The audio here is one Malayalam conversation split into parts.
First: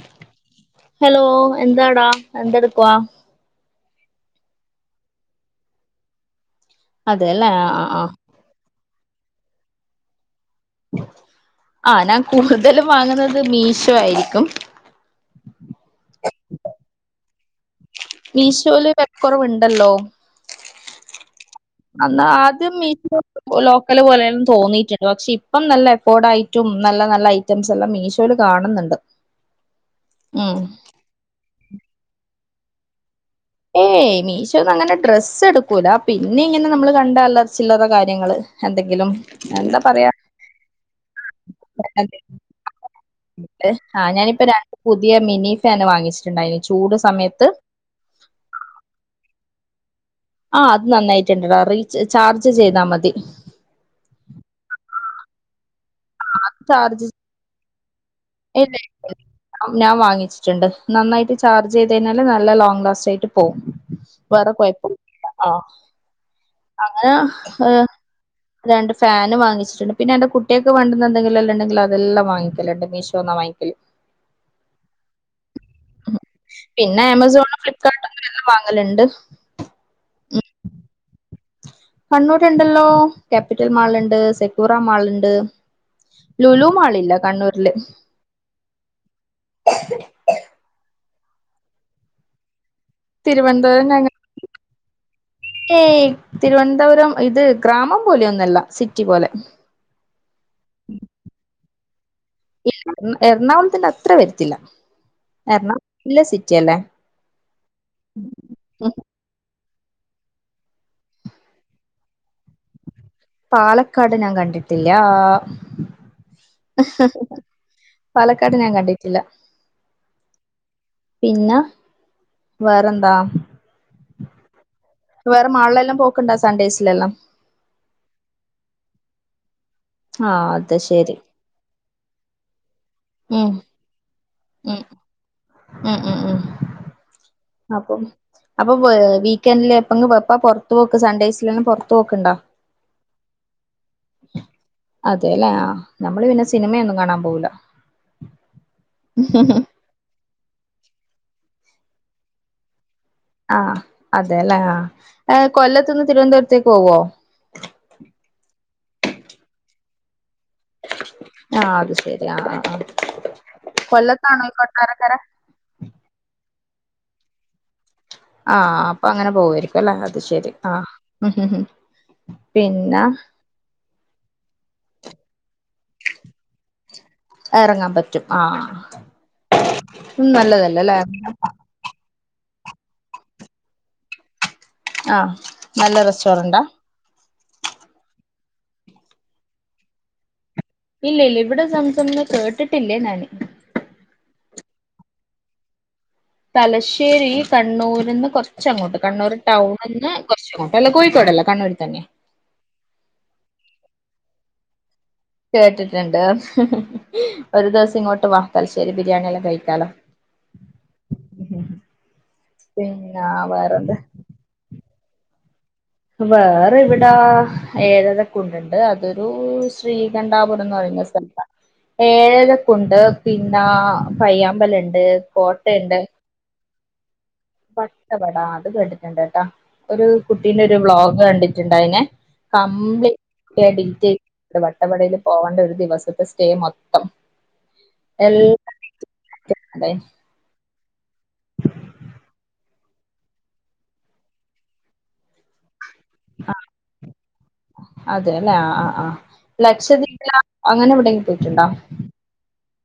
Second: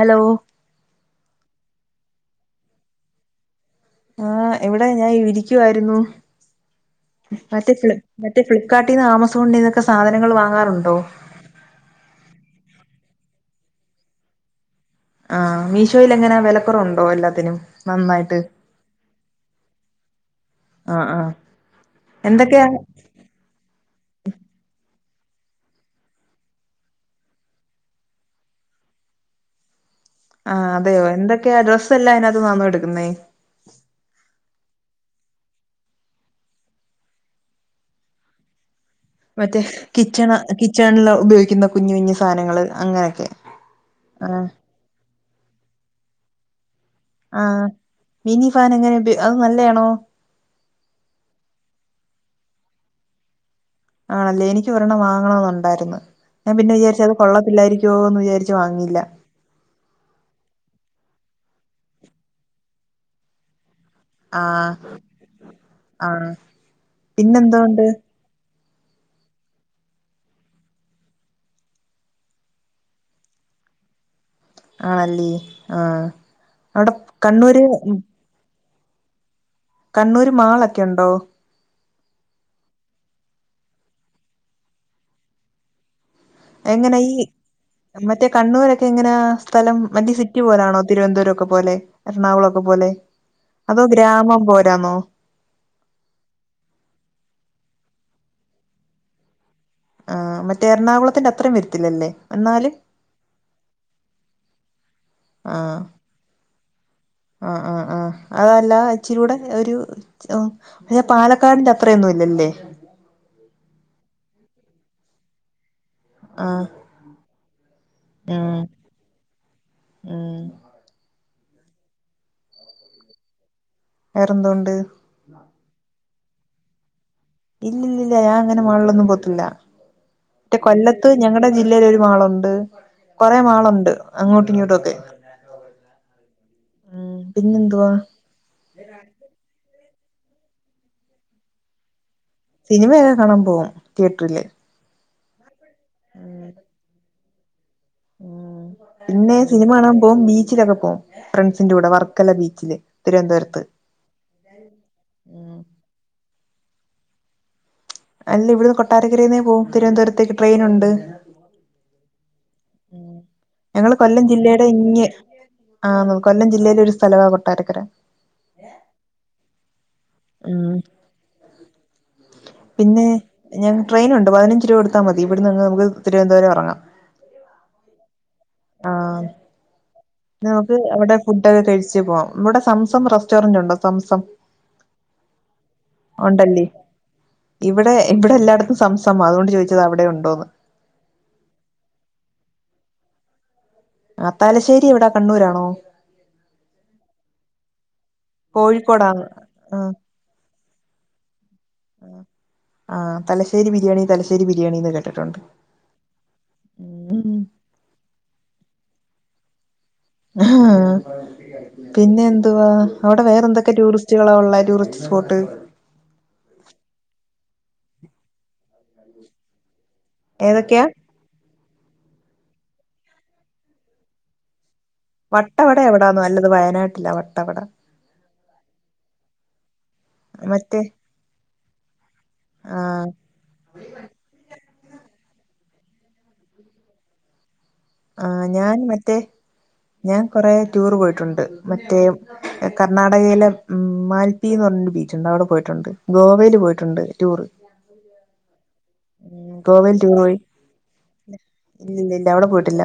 ഹലോ ഹലോ എന്താടാ എന്താ എടുക്കവാ ആഹ് എവിടെ ഞാൻ ഇരിക്കുവായിരുന്നു അതെല്ലേ ആ മറ്റേ ആ ഫ ആ മറ്റേ ഫ്ലിപ്കാർട്ട് ആമസോൺ ന്നൊക്കെ സാധനങ്ങൾങ്ങ ആ ഞാൻ കൂടുതലും വാങ്ങുന്നത് മീശോ ആയിരിക്കും ആഹ മീഷോയിൽ എങ്ങനെ വിലക്കുറവുണ്ടോ എല്ലാത്തിനും നന്നായിട്ട് മീശോൽ വിലക്കുറവുണ്ടല്ലോ ആഹ് ആഹ് അന്നാ എന്തൊക്കെയാ ആദ്യം മീശോ ലോക്കല് പോലെല്ലും തോന്നിയിട്ടുണ്ട് പക്ഷെ ഇപ്പം നല്ല എഫോർഡ് ആയിട്ടും നല്ല നല്ല ഐറ്റംസ് എല്ലാം മീഷോൽ കാണുന്നുണ്ട് ഉം ആഹ് അതെയോ എന്തൊക്കെയാ അഡ്രസ്സ് എല്ല അതിനകത്ത്ന്ന എടുക്കുന്നേ ഏയ് മീശോന്ന് അങ്ങനെ ഡ്രസ്സ് എടുക്കൂല പിന്നെ ഇങ്ങനെ നമ്മള് കണ്ട അല്ലറ ചില്ലറ കാര്യങ്ങ എന്തൊ മറ്റേ കിച്ചണ് കിച്ചണില ഉപയോഗിക്കുന്ന കുഞ്ഞു കുഞ്ഞു സാധനങ്ങൾ അങ്ങനെയൊക്കെ ആഹ ഞാനിപ്പോ ആഹ് രണ്ട് പുതിയ മിനി ഫാന് വാങ്ങിച്ചിട്ടുണ്ടായിന് ചൂട് സമയത്ത് ആഹ് മിനി ഫാൻ എങ്ങനെ അത് നല്ലതാണോ ആ അത് നന്നായിട്ട് ഇണ്ടടാ റീ ചാർജ് ചെയ്താ മതി ആണല്ലേ എനിക്ക് ഒരെണ്ണം വാങ്ങണമന്നുണ്ടായിരുന്നു ഞാൻ അത് പിന്നെ വിചാരിച്ച ചാർജ് അത് കൊള്ളത്തില്ലായിരിക്കുമോ എന്ന് വിചാരിച്ചു ഇല്ല ഞാൻ വാങ്ങിച്ചിട്ടുണ്ട് നന്നായിട്ട് ചാർജ് ചെയ്ത കഴിഞ്ഞാല് നല്ല ലോങ്ങ് ലാസ്റ്റ് ആയിട്ട് പോവും വേറെ ആഹ് കുഴപ്പ ആ ആഹ് അങ്ങനെ ഏ പിന്നെന്തോണ്ട് രണ്ട് ഫാന് വാങ്ങിച്ചിട്ടുണ്ട് പിന്നെന്റെ രണ്ട് ഫേനും വാങ്ങിച്ച്ട്ട്ണ്ട് പിന്നെ എ ന്റെ കുട്ട്യേക്ക് വാണ്ടുന്ന എന്തെങ്കിലുംല്ലാം ഇണ്ടെങ്കില അതെല്ലാം വാങ്ങിക്കല്ണ്ട് മീഷ ഷോന്ന വാങ്ങിക്കൽ ആണല്ലേ ആഹ് അവിടെ പിന്നെ ആമസോണും കണ്ണൂര് ഫ്ലിപ്കാർട്ടുന്നും എല്ല വാങ്ങി അല്ലണ്ട് കണ്ണൂര് മാളൊക്കെ ഉണ്ടോ കണ്ണൂർണ്ടല്ലോ ക്യാപിറ്റൽ മാൾ ഇണ്ട് സെക്കുറ മാൾ ഇണ്ട് എങ്ങനെ ഈ മറ്റേ കണ്ണൂരൊക്കെ ഇങ്ങനെ സ്ഥലം മറ്റസിറ്റി പോലാണോ തിരുവനപുരം ഒക്കെ പോലെ എറണാകുളൊക്കെ പോലെ അതോ തിരുവനന്തപുരം ഞങ്ങ ഗ്രാമം പോലാന്നോ ഏഹ്തിരുവനന്തപുരം ഇത് ഗ്രാമം പോലെയൊന്നല്ല സിറ്റി പോലെ ആഹ് മറ്റേ എറണാകുളത്തിന്റെ അത്രയും വര്ത്തില്ലല്ലേ ഇല്ല എറണാകുളത്തിന്റ അത്ര വരത്തില്ല എറണാകുളം നല്ല സിറ്റി അല്ലേ ആഹ്ആഹ്ആഹ് ആഹ് അതല്ല അചിരൂടെ ഒരു ഓ പാലക്കാടിന്റെ അത്രയൊന്നും ഇല്ലല്ലേ പാലക്കാട് ഞാൻ കണ്ടിട്ടില്ലാ ആഹ് പാലക്കാട് ഉം ഞാൻ കണ്ടിട്ടില്ല ഉം പിന്നെ വേറെന്താ വേറെന്തൊണ്ട് വേറെ മാളിലെല്ലാം പോക്ക്ണ്ട സൺഡേസിലെല്ലാം ഇല്ലില്ലില്ല ഞാൻ അങ്ങനെ മാളിലൊന്നും പോത്തില്ല ആഹ് മറ്റേ അത് കൊല്ലത്ത് ശരി ഞങ്ങളടെ ജില്ലൽ ഒരു മാളുണ്ട് കൊറേ ഉം മാളുണ്ട് അങ്ങോട്ടും ഇങ്ങോട്ടും ഉം ഒക്കെ ഉം ഉംഉം ഉം പിന്നെന്തുവാ അപ്പൊ അപ്പൊ വീക്കെൻഡില് എപ്പ പൊറ്ത്ത് പോക്ക് സൺഡേയ്സിലെല്ലാം പൊറ്ത്ത് വോക സിനിമയൊക്കെ കാണാൻ പോവും തിയേറ്ററില് അതെല്ലേ ആ നമ്മള് പിന്നെ ഉം സിനിമയൊന്നും കാണാൻ പോവ് ല ഉം ഇന്നെ സിനിമ കാണൻ പോം നീ ച്ചിലൊക്കെ പോവും ഫ്രണ്ട്സിന്റെ കൂടെ വർക്കല ബീച്ചില് തിരുവനന്തപുരത്ത് ആഹ് അതെല്ലേ ആഹ് ഉം കൊല്ലത്തു നിന്ന് തിരുവനന്തപുരത്തേക്ക് പോവോ അല്ല ഇവിടുന്ന് കൊട്ടാരക്കരേൽന്ന പോവും തിരുവന ന്തപുരത്തേക്ക് ട്രെയിനുണ് ആഹ് അത് ശരി ആഹ് ആഹ് ആഹ് ഞങ്ങള് കൊല്ലം കൊല്ലത്താണോ ഈ ജില്ലയുടെ ഇങ്ങേ കൊട്ടാരക്കര ആ കൊല്ലം ജില്ല ഒരു സ്ഥലവ കൊട്ടാരക്കര ആഹ് അപ്പൊ അങ്ങനെ പോവായിരി ല്ലേ അത് ശെരി ഉം ആഹ് ഉം പിന്നെ ഞങ്ങ ട്രെയിനുണ്ട് പതിനഞ്ച് രൂപ എടുത്താ മതി ഇവിടെ നിന്ന് നമുക്ക് തിരുവനന്തപരംറങ്ങാം എറങ്ങാൻ പറ്റും ആഹ് ആഹ് നമുക്ക് നല്ലതല്ലേ അല്ലേ അവിടെ ഫുഡൊക്കെ കഴിച്ചു പോണം ഇവിടെ സംസം റെസ്റ്റോറന്റ് ഉണ്ടോ സംസം ആഹ് നല്ല റെസ്റ്റോറന്റാ ഉണ്ടല്ലേ ഇവിടെ ഇവിടെ എല്ലായിടത് സംസമ് അതുകൊണ്ട് ചോദിച്ചത വടെ ഉണ്ടോ എന്ന് ഇല്ല്യഇല്ല ഇവടെ സംസംന്നെ കേട്ടിട്ടില്ലേ ഞാന് താലശ്ശേരി എവിടാ കണ്ണൂരാണോ തലശ്ശേരി കണ്ണൂർന്ന് കൊറ്ച്ചങ്ങോട്ട് കോഴിക്കോടാണ് കണ്ണൂർ ആഹ് ടൗണ്ന്ന് കൊറച്ചങ്ങോട്ട് അല്ലയി കൊയ്‌ ക്കോടല്ല കണ്ണൂരിൽ തന്നെ ആഹ് തലശ്ശേരി ബിരിയാണി തലശ്ശേരി ബിരിയാണിന്ന് കേ കേട്ടിട്ട്ണ്ട് ഹ് ഹ് ഹ് ഉം ഒരു ദിവസം ഇങ്ങോട്ട് വാ ത്തൽശേരി ബിരിയാണിെല്ലാം കഴിക്കാലോ പിന്നെ എന്തുവാ അവടെ പിന്നെ വേറെ എന്തൊക്കെ വേറെന്ത് ടൂറിസ്റ്റുകളാ ഉള്ളെ ടൂറിസ്റ്റ് സ്ഫോട്ട് വേറെ ഇവിടാ ഏതതൊക്കുണ്ട്ണ്ട് അതൊരു സ് ശ്രീകണ്ഠാപുരം എന്ന് ഏതൊക്കെയാ പറയുന്ന സ്ഥല ഏഴലക്കുണ്ട് പിന്നെ പയ്യാമ്പല് വട്ടവട, എവിടാന്ന നല്ലത്. വയനാട്ടില്ലാ വട്ടവട... വടാ. അത് കേട്ടിട്ടുണ്ട്. ട്ടാ. ഒരു.. ഇതിനൊരു മറ്റേ ബ്ലോഗ് കണ്ടിട്ടുണ്ടായിനെ. ആഹ് കംപ്ലീറ്റ് [unintelligible] ഡീറ്റെയി വ..... വട്ടവടേൽ. പോവണ്ട ഒരു ദിവസത്തെ സ്റ്റേ. മൊത്തം.... ആഹ, ഞാൻ മറ്റേ. എല്ലാ ഞാൻ കൊറെ.... ടൂറ് പോയിട്ടുണ്ട്. മറ്റേ, കർണാടകയിലെ മ്മ്. മാൽപ്പീ എന്ന് പറഞ്ഞരു ബീച്ചുണ്ട് അവിടെ പോയിട്ടുണ്ട്... ഗോവയിൽ. പോയിട്ടുണ്ട്. ടൂറ്... അതെല്ലേ ആ ആ ആ ഉ, ഗോവൽ ലക്ഷദ്വീപില ടൂറോയി. അങ്ങനെ എവിടെയെങ്കിലും പോയിട്ടുണ്ടോ ഇല്ലല്ല ഇല്ല അവിടെ പോയി..... ട്ടില്ല.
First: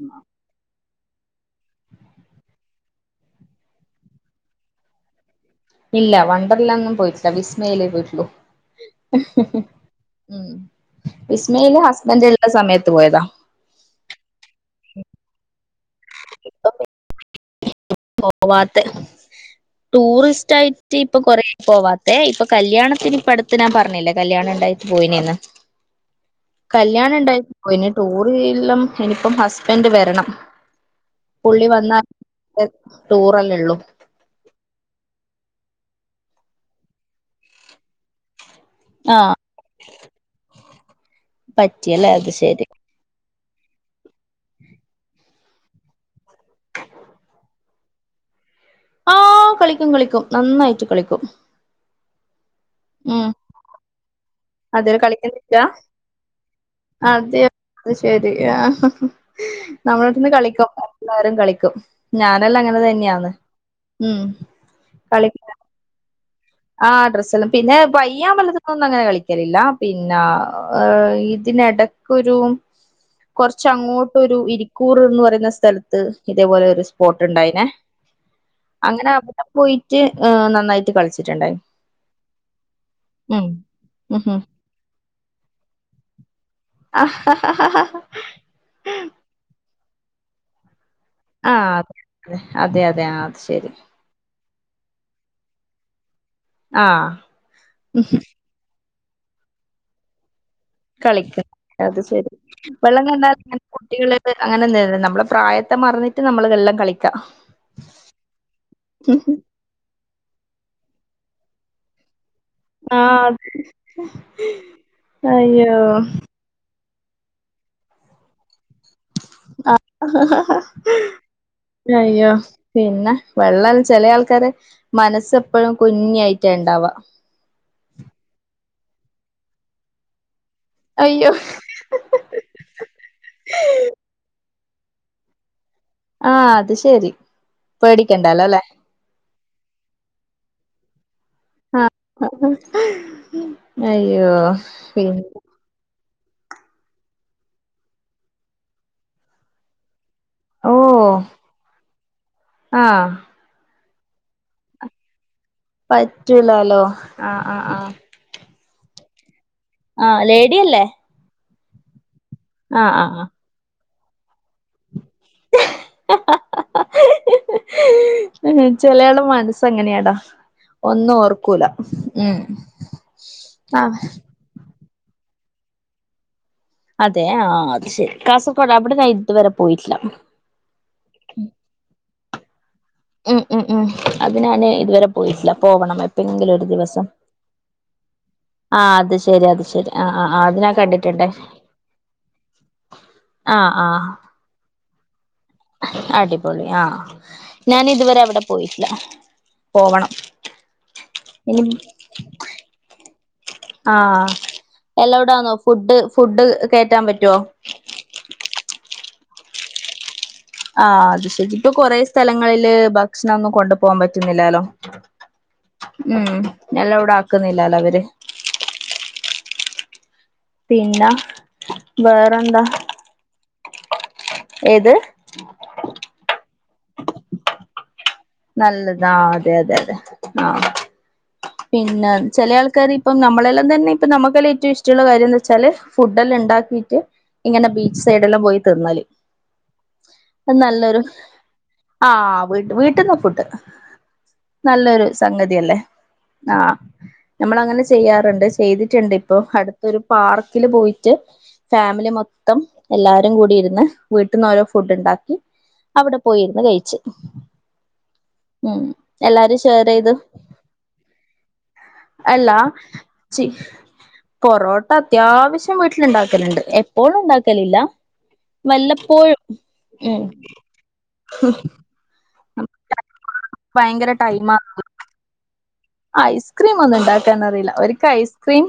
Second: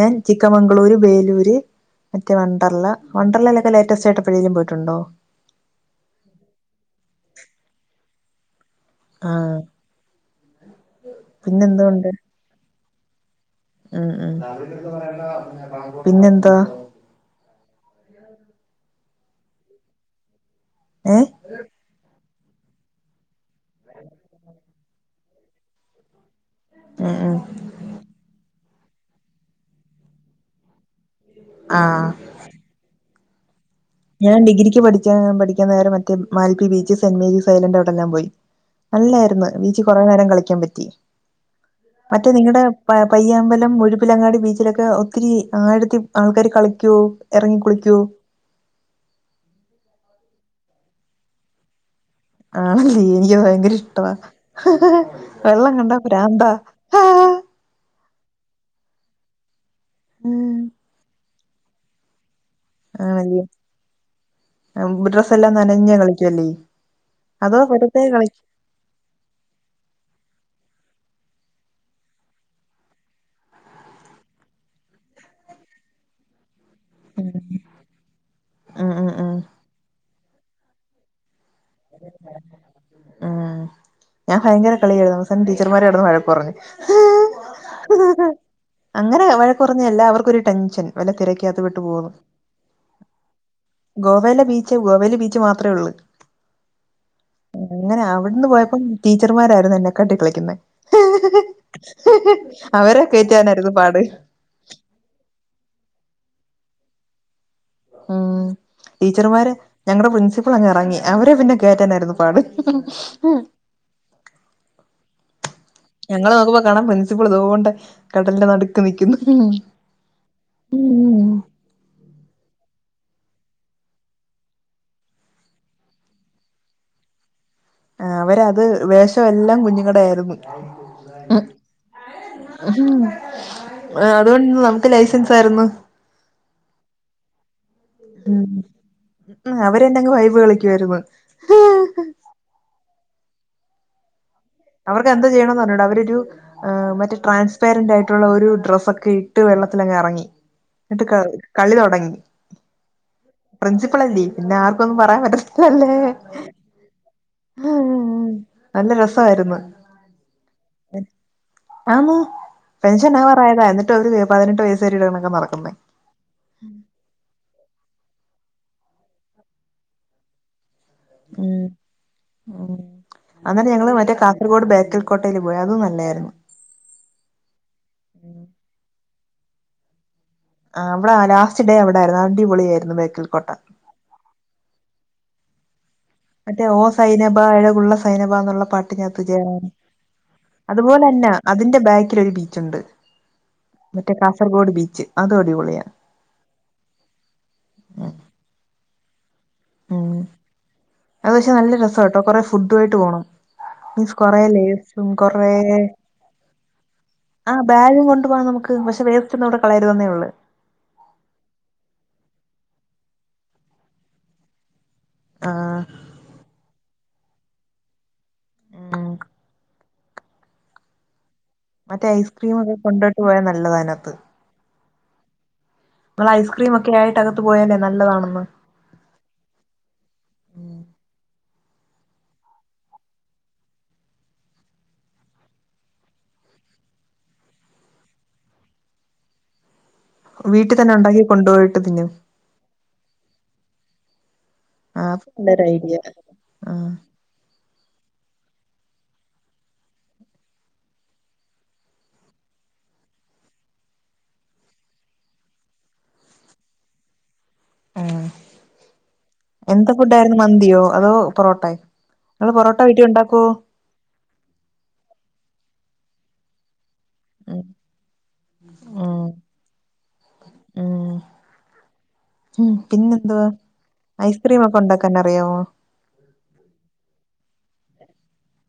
ഞാൻ ചിക്കവാങ് ബംഗളൂരു, വേലൂര്, മറ്റേ വണ്ടർല വണ്ടർലലൊക്കെ ലേറ്റസ്റ്റ് ആയിട്ട് എപ്പോഴെലും. പോയിട്ടുണ്ടോ... ഇല്ല. വണ്ടറലൊന്നും പോയിട്ടില്ല. വിസ്മയിലേ പോയിട്ടുള്ളു... ഉ ആ [unintelligible] വിസ്മയിലെ പിന്നെന്തോണ്ട് ഹസ്ബൻറ് ള്ള സമയത്ത് പോയതാ... ഉം, ഉം, പിന്നെന്താ...? പോവാത്ത്. ടൂറിസ്റ്റ് ആയിട്ട് ഇപ്പൊ. ഏ കൊറേ. പോവാത്തെ. ഇപ്പൊ..... കല്യാണത്തിന് ഇപ്പ അടുത്ത് ഞാൻ പറഞ്ഞിലെ. കല്യാണണ്ടായി. പോയിനന്ന്.... കല്യാ ഉം ഉം ണ്ടായി. പോയിൻ ടൂറില്ലാം ഇനിപ്പം ഹസ്ബൻഡ് വരണം.... പുള്ളി ആ വന്നാ വേ, ടൂറല്ലേ. ള്ളൂ... ഞാൻ ഡിഗ്രിക്ക് പഠിച്ച ആ. പഠികന്നേ രം മറ്റേ Malpe. Beach. Saint Mary's island. അവിടെല്ലാം പോയി... ആഹ് നല്ലാരാരുന്നു. ബിച്ചി കുറേ നേരം കളിക്കാൻ. പറ്റി. പറ്റിയല്ലേ അത് മറ്റേ നിങ്ങളടെ. ശരി പ. പയ്യ... അ അമ്പലം മുഴുപ്പിലങ്ങാടി ബീച്ചിലൊക്കെ [unintelligible] ഒത്തിരി ആഴത്തി ആൾക്കാര് കളിക്കുഒ. ഇറങ്ങി കുളിക്കുഒ.... ആഹ്, കളിക്കും. കളിക്കും. നന്നായിട്ട്. കളിക്കും.... ആണല്ലീ. ഉം എനിക്കി ഭയങ്കര ഇഷ്ടവാ വെള്ളം കണ്ട. പ്രാന്താ.... അത അത് ശരി ആ നമ്മളോവിടുന്ന് [unintelligible] ഉം കളിക്കും എരും കളും [unintelligible] കും. ഞാനല്ലാം അങ്ങനെ തന്നെയാന്ന് ആണല്ലേ ഉം, കളിക്ക..... ഡ്രസ്സെല്ലാം നനഞ്ഞ കളിക്കുവല്ലേ ആ ഡ്രസ്സല്ലാം അതോ പിന്നെ വെറുതെ പയ്യാ. കളി വലതന്ന [unintelligible] ഒന്നും അങ്ങനെ കളിക്കലില്ല പിന്നാം.... ആ. ഹ്. ഇതിനിടക്കൊരു.... കുറച്ച് അങ്ങോട്ട് ഒരു ഇരിക്കൂറ് ന്ന് പറയുന്ന സ്ഥലത്ത് ഇതേപോലെ ഒരു.... സ്പോട്ട് ഉണ്ടായിനെ ഉം അങ്ങനെ ഉം ഉം അവിടെ പോയിട്ട്. ഹ്. നന്നായിട്ട് കളിച്ചിട്ടുണ്ടായി.... ആ. ഉം ഞാൻ ഉം ഫയങ്കര കളിയായിരുന്നു സം. ടീച്ചർന്മാർ എടന്ന് വഴക്കറഞ്ഞു... ആ. ഹ. ഹ. ഹ. ഹ. ഹേ [unintelligible] കൊറഞ്ഞല്ല. ഏല്ലാവർക്കൊരു. ടെൻഷൻ.... വല്ല ആഹ. തിരക്കകത്ത് പെട്ട് അത. പോവോന്ന് അതെ. അതെ. ആ, അത്. ശെരി..... ഗോവലെ ബീച്ച് ഗോവൽ ബീച്ച് മാത്രേ ഉള്ളൂ. ആഹ് അങ്ങനെ അവിടുന്ന് പോയപ്പം.... ടീച്ചർമാരാരുന്നു എന്നെകാട്ടി കളിക്കുന്നേ... കളിക്ക അത് ശരി അവരെ വെള്ളം കണ്ടാ അങ്ങനെ കേറ്റാനായിരുന്നു പാട് കുട്ടികള് അങ്ങനെദേൽ നമ്മളെ പ്രായത്തെ മറന്നി ട്ട് നമ്മളിയൊല്ലാം കളിക്കാം ഉം, ടീച്ചർമാര് ഞങ്ങടെ പ്രിൻസിപ്പൾ അങ്ങ് എറങ്ങി അവരെ പിന്നെ കേ യറ്റാനായിരുന്നു പാട് ആ ഹയ്യോ ഞങ്ങള് നോക്കുമ്പ കാണാം പ്രിൻസിപ്പൾ തോണ്ട് കടലിന്റെ നടു നിക്കുന്നു അയ്യോ പിന്നെ വെള്ള ചെല ആൾക്കാര് മനസ്സെപ്പോഴും കുഞ്ഞിയിട്ടാ ഉണ്ടവാ ആ അവര അത് വേഷ എല്ലാം കുഞ്ഞുങ്ങടെ ആരുന്നു അയ്യോ അതുകൊണ്ട് നമക്ക് ലൈസൻസ് ആയിരുന്നു ആ അത് ശരി ഉം പേടിക്കണ്ടാലോല്ലെ ഉം അവരെന്നങ്ങ് വൈബ് കളിക്കുയിരുന്നു ആ ആ അയ്യോ അവർക്ക് പിന്നെ എന്ത് ചെയ്യണന്ന് അറിഞ്ഞൂടാ. അവരെരു ആ മറ്റേ ട്രാൻസ്പാരന്റ് ആയിട്ടുള്ള ഒരു ഡ്രസ്സക്കെ ഇട്ട് വെള്ളത്തിലങ്ങ് എറങ്ങി എന്നിട്ട് ഓഹ് ക കളി തൊടങ്ങി ആഹ് പ്രിൻസി ഇപ്പളാ ജീവിക്കുന്നെ ആർക്കു ഒന്നും പറയാൻ പറ്റത്തി പറ്റൂലാലോ? ആഹ് ആഹ് ആഹ് നല്ല രസായിരുന്നു. ആഹ് ലേഡിയല്ലേ? ആന്ന്. ആഹ് പെൻഷൻ ആഹ് ആവാറായതാ. എന്നിട്ട് അവര് പതിനെട്ട് വയസ്സ് [unintelligible] ടൊക്കെ നടക്കുന്നേ ഉം ചെലയാള മനസ്സങ്ങനെയാടാ ഒന്നും ഓർക്കൂല ഉം ഉം. അങ്ങനെ ഞങ്ങള് ആഹ് മറ്റേ കാസർഗോഡ് ബേക്കൽ കോട്ടൽ പോയി അതും നല്ലയായിരുന്നു അതെ ആ അത് ശരി. കാസർഗോഡ് അവിടെ ഞാൻ ഇതുവരെ പോയിട്ടില്ല. ആ അമ്മളെ ലാസ്റ്റ് ഡേ അവിടെ ആരുന്നു. അടിപൊളി ആയിരു ഉം ഉം ഉം അത് ഞാന് ഇതുവരെ പോയിട്ടില്ല പോവണം എപ്പെങ്കിലും മറ്റേ ഒരു ഓ ദിവസം സൈനബ അഴകുള്ള സൈനബ എന്നുള്ള പാട്ട് ആഹ് അത് ശരി അത് [unintelligible] ശരി ആഹ് ആഹ് ആഹ് അത് ഞാൻ കണ്ടിട്ടുണ്ട് അതുപോലെന്നെ പിന്നെ അതിന്റെ ബാക്കിൽ ഒരു ബീച്ച ഉണ്ട് ആഹ് ആഹ് മറ്റേ കാസർഗോഡ് ബീച്ച് അതും അടിപൊളിയാ അടിപൊളി ആ. ഞാൻ ഇതുവരെ അവിടെ പോയിട്ടില്ല. പോവണം. ഉം അത് പക്ഷെ ഇനി നല്ല രസാട്ടോ. കൊറെ ഫുഡ്ഡു ആയിട്ട് പോണം. മീൻസ് കൊറ ആഹ് ലേസും കൊറേ. എലൗഡാന്നോ ഫുഡ് ഫുഡ് കേറ്റാൻ പറ്റുവോ ആ ബാഗും കൊണ്ട് പോകാം നമുക്ക്. പക്ഷെ വേസ്റ്റ് ഒന്നും അവിടെ കളയരുതെന്നേ ഉള്ളൂ. ആ അത് ശരി. ഇപ്പൊ കൊറേ സ്ഥലങ്ങളില് ഭക്ഷണൊന്നും കൊണ്ടു പോവാൻ പറ്റ്ന്നില്ലാലോ? ആ ഉം. ഞല്ല ഇവിടെ ആക്ക്ന്നില്ലാല്ലോ അവര്? ഉം പിന്ന മറ്റേ ഐസ്ക്രീമൊക്കെ കൊണ്ടട്ട് പോയാൽ നല്ലതാ അതിനാത്ത്. ഏത്? നമ്മള് ഐസ്ക്രീമൊക്കെ ആയിട്ടകത്ത് പോയാലേ നല്ലതാണ്. നല്ലത അതെ അതെ അതെ ആ പിന്നെ ചില ആൾക്കാര് ഇപ്പം നമ്മളെല്ലാം തന്നെ ഇപ്പ നമുക്കല്ല ഏറ്റവും ഇഷ്ടമുള്ള കാര്യം എന്നു വെച്ചാൽ ഫുഡ് എല്ലാം ഉണ്ടാക്കീറ്റ് ഇങ്ങനെ ബീച്ച് സൈഡെല്ലം പോയി തിന്നല്. വീട്ടിൽ തന്നെ നല്ലൊരു ഉണ്ടാക്കി കൊണ്ടുപോയിട്ട് ആ തിന്നും വീ വീട്ട്ന്ന് ഫുഡ്ഡ് നല്ലൊരു ആ നല്ലൊരു സംഗതിയല്ലേ ഐഡിയ ആ നമ്മള അങ്ങനെ ചെയ്യാറുണ്ട് ചെയ്തിട്ടുണ്ട് ഇപ്പൊ അടുത്തരു പാർക്കില് പോയിട്ട് ഫാമിലി മൊത്തം എല്ലാരും കൂടി ഇര്ന്ന് വീട്ട്ന്നോരോ ഫുഡ്ഡ്ണ്ടാക്കി അവിടെ പോയിര്ന്ന് കഴിച്ച്. ഉം ഉം എല്ലാരും ഷെയർ എന്ത്‌ ചെയ്ത് ഫുഡ്ഡായിര്ന്നു മന്തിയോ? അതോ പൊറോട്ട അല്ല നിങ്ങൾ പൊറോട്ട വീട്ടിൽ ചി ഉണ്ടാക്കുവോ പൊറോട്ട അത്യാവശ്യം വീട്ടിൽലുണ്ടാക്കലുണ്ട് എപ്പോഴും ഉം ഉണ്ടാക്കലില്ല ഉം വല്ലപ്പോഴും ഉം ഉം ഹ ഉം പിന്നെന്തുവാ? ഐസ്ക്രീമൊക്കെ ഇണ്ടാക്കാൻ അറിയാവോ? ഐസ്ക്രീമൊന്നു ഇണ്ടാക്കാനറീല്ല. ഒരിക്ക ഐസ്ക്രീം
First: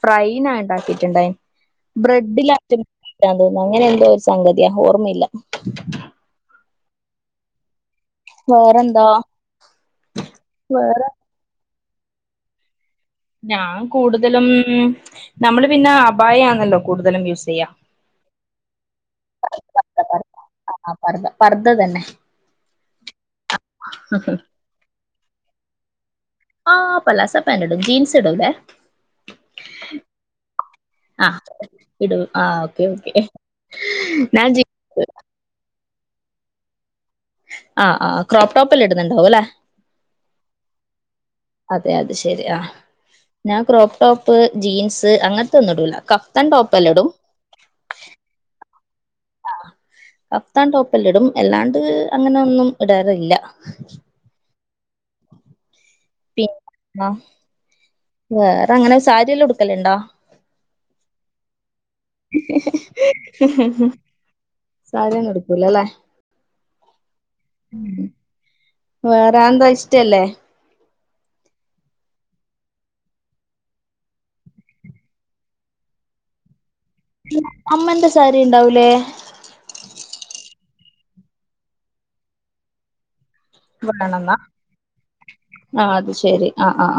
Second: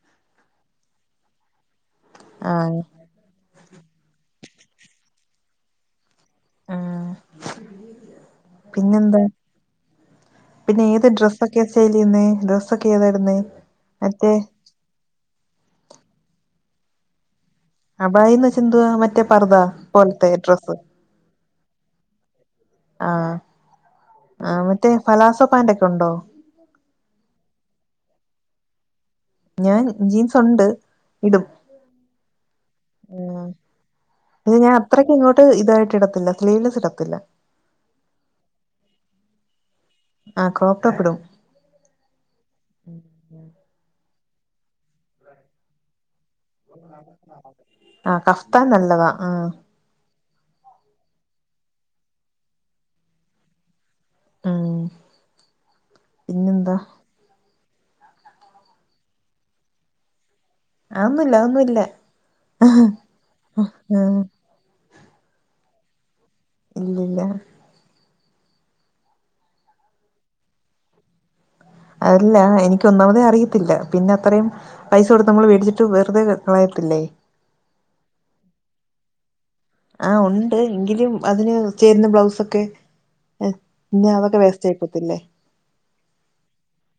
ഫ്രൈന ഉണ്ടാക്കിട്ടുണ്ടായി ആ ബ്രെഡ്ഡിലാറ്റം തോന്നു. അങ്ങനെ എന്തോ ഒരു സംഗതിയാ. ഓർമ്മല്ല ഉം വേറെന്താ പിന്നെന്താ? പിന്നെ ഏത് ഡ്രസ്സൊക്കെയാ സേല് ചെയ്യ്ന്നേ? ഡ്രസ്സൊക് ഞാൻ കൂടുതലും, നമ്മള് പിന്നെ അബായാണല്ലോ കൂടുതലും യൂസ് ചെയ്യാ അബായിന്ന് വെച്ചാ എന്തുവാ? മറ്റേ പർദ്ദ പോലത്തെ ഡ്രസ്സ്? പർദ തന്നെ ആ ആ മറ്റേ ഫലാസോ പാന്റ് ക്കെ ഉണ്ടോ ആഹ് പലാസ പാന്റിടും. ജീൻസ് ഇടൂലെ ഞാൻ ജീൻസ് ഒണ്ട് ആ ഇടും ഇടൂ ആ ഓക്കെ ആ ഓക്കെ അത് ഞാൻ അത്രയ്ക്ക് ഇങ്ങോട്ട് ഇതായിട്ട് ഇടത്തില്ല സ്ലീലസ് ഇടത്തില്ല ആഹ് ആ് ക്രോപ്ടോപ്പ്ല്ലാം ഇടുന്നുണ്ടാവും അല്ലെ ആ ക്രോപ്പടോപ്പ് ഇടും അതെ അതെ ശരി ആ ഞാൻ ക്രോപ് ടോപ്പ് ജീൻസ് അങ്ങനത്തെ ഒന്നും ഇടുല ക് ആ കഫ്താ നല്ലതാ ഉം ക്താ ടോപ്പല്ലാം ഇടും എല്ലാണ്ട് അങ്ങനെന്നും ഇടാറില്ല ഉം പിന്നെന്താ പിന്ന വേറെ അങ്ങനെ സാരിയല്ലാം ഉടുക്കലണ്ടാ ആതൊന്നുല്ല അതൊന്നുല്ല ആ സാരി ഒന്നും ഉടുക്കൂല അല്ലേ ഇല്ലില്ല വേറെ അന്താ ഇഷ്ടല്ലേ അതല്ല എനിക്ക് ഒന്നാമതേ അറിയത്തില്ല പിന്നെ അത്രയും പൈസ കൊടുത്ത് നമ്മൾ മേടിച്ചിട്ട് വെറുതെ കള അമ്മന്റെ സാരി ഉണ്ടാവൂലേ ആ ഉണ്ട് എങ്കിലും അതിന് ചേരുന്ന ബ്ലൗസ്ക്കെ പിന്ന വേണെന്നാ അതൊക്കെ വേസ്റ്റ് ആയി പോത്തില്ലേ ആഹ് അത് ശരി ആഹ് ആഹ്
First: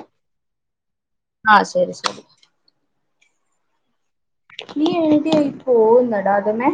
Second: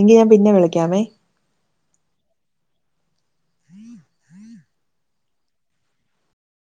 എങ്കി ആ പിന്നെ വിളിക്കാമേ ആ ശരി ശരി ഹം നീ എഴുതിയ ഈപോകുന്നതട ആദ്യമേ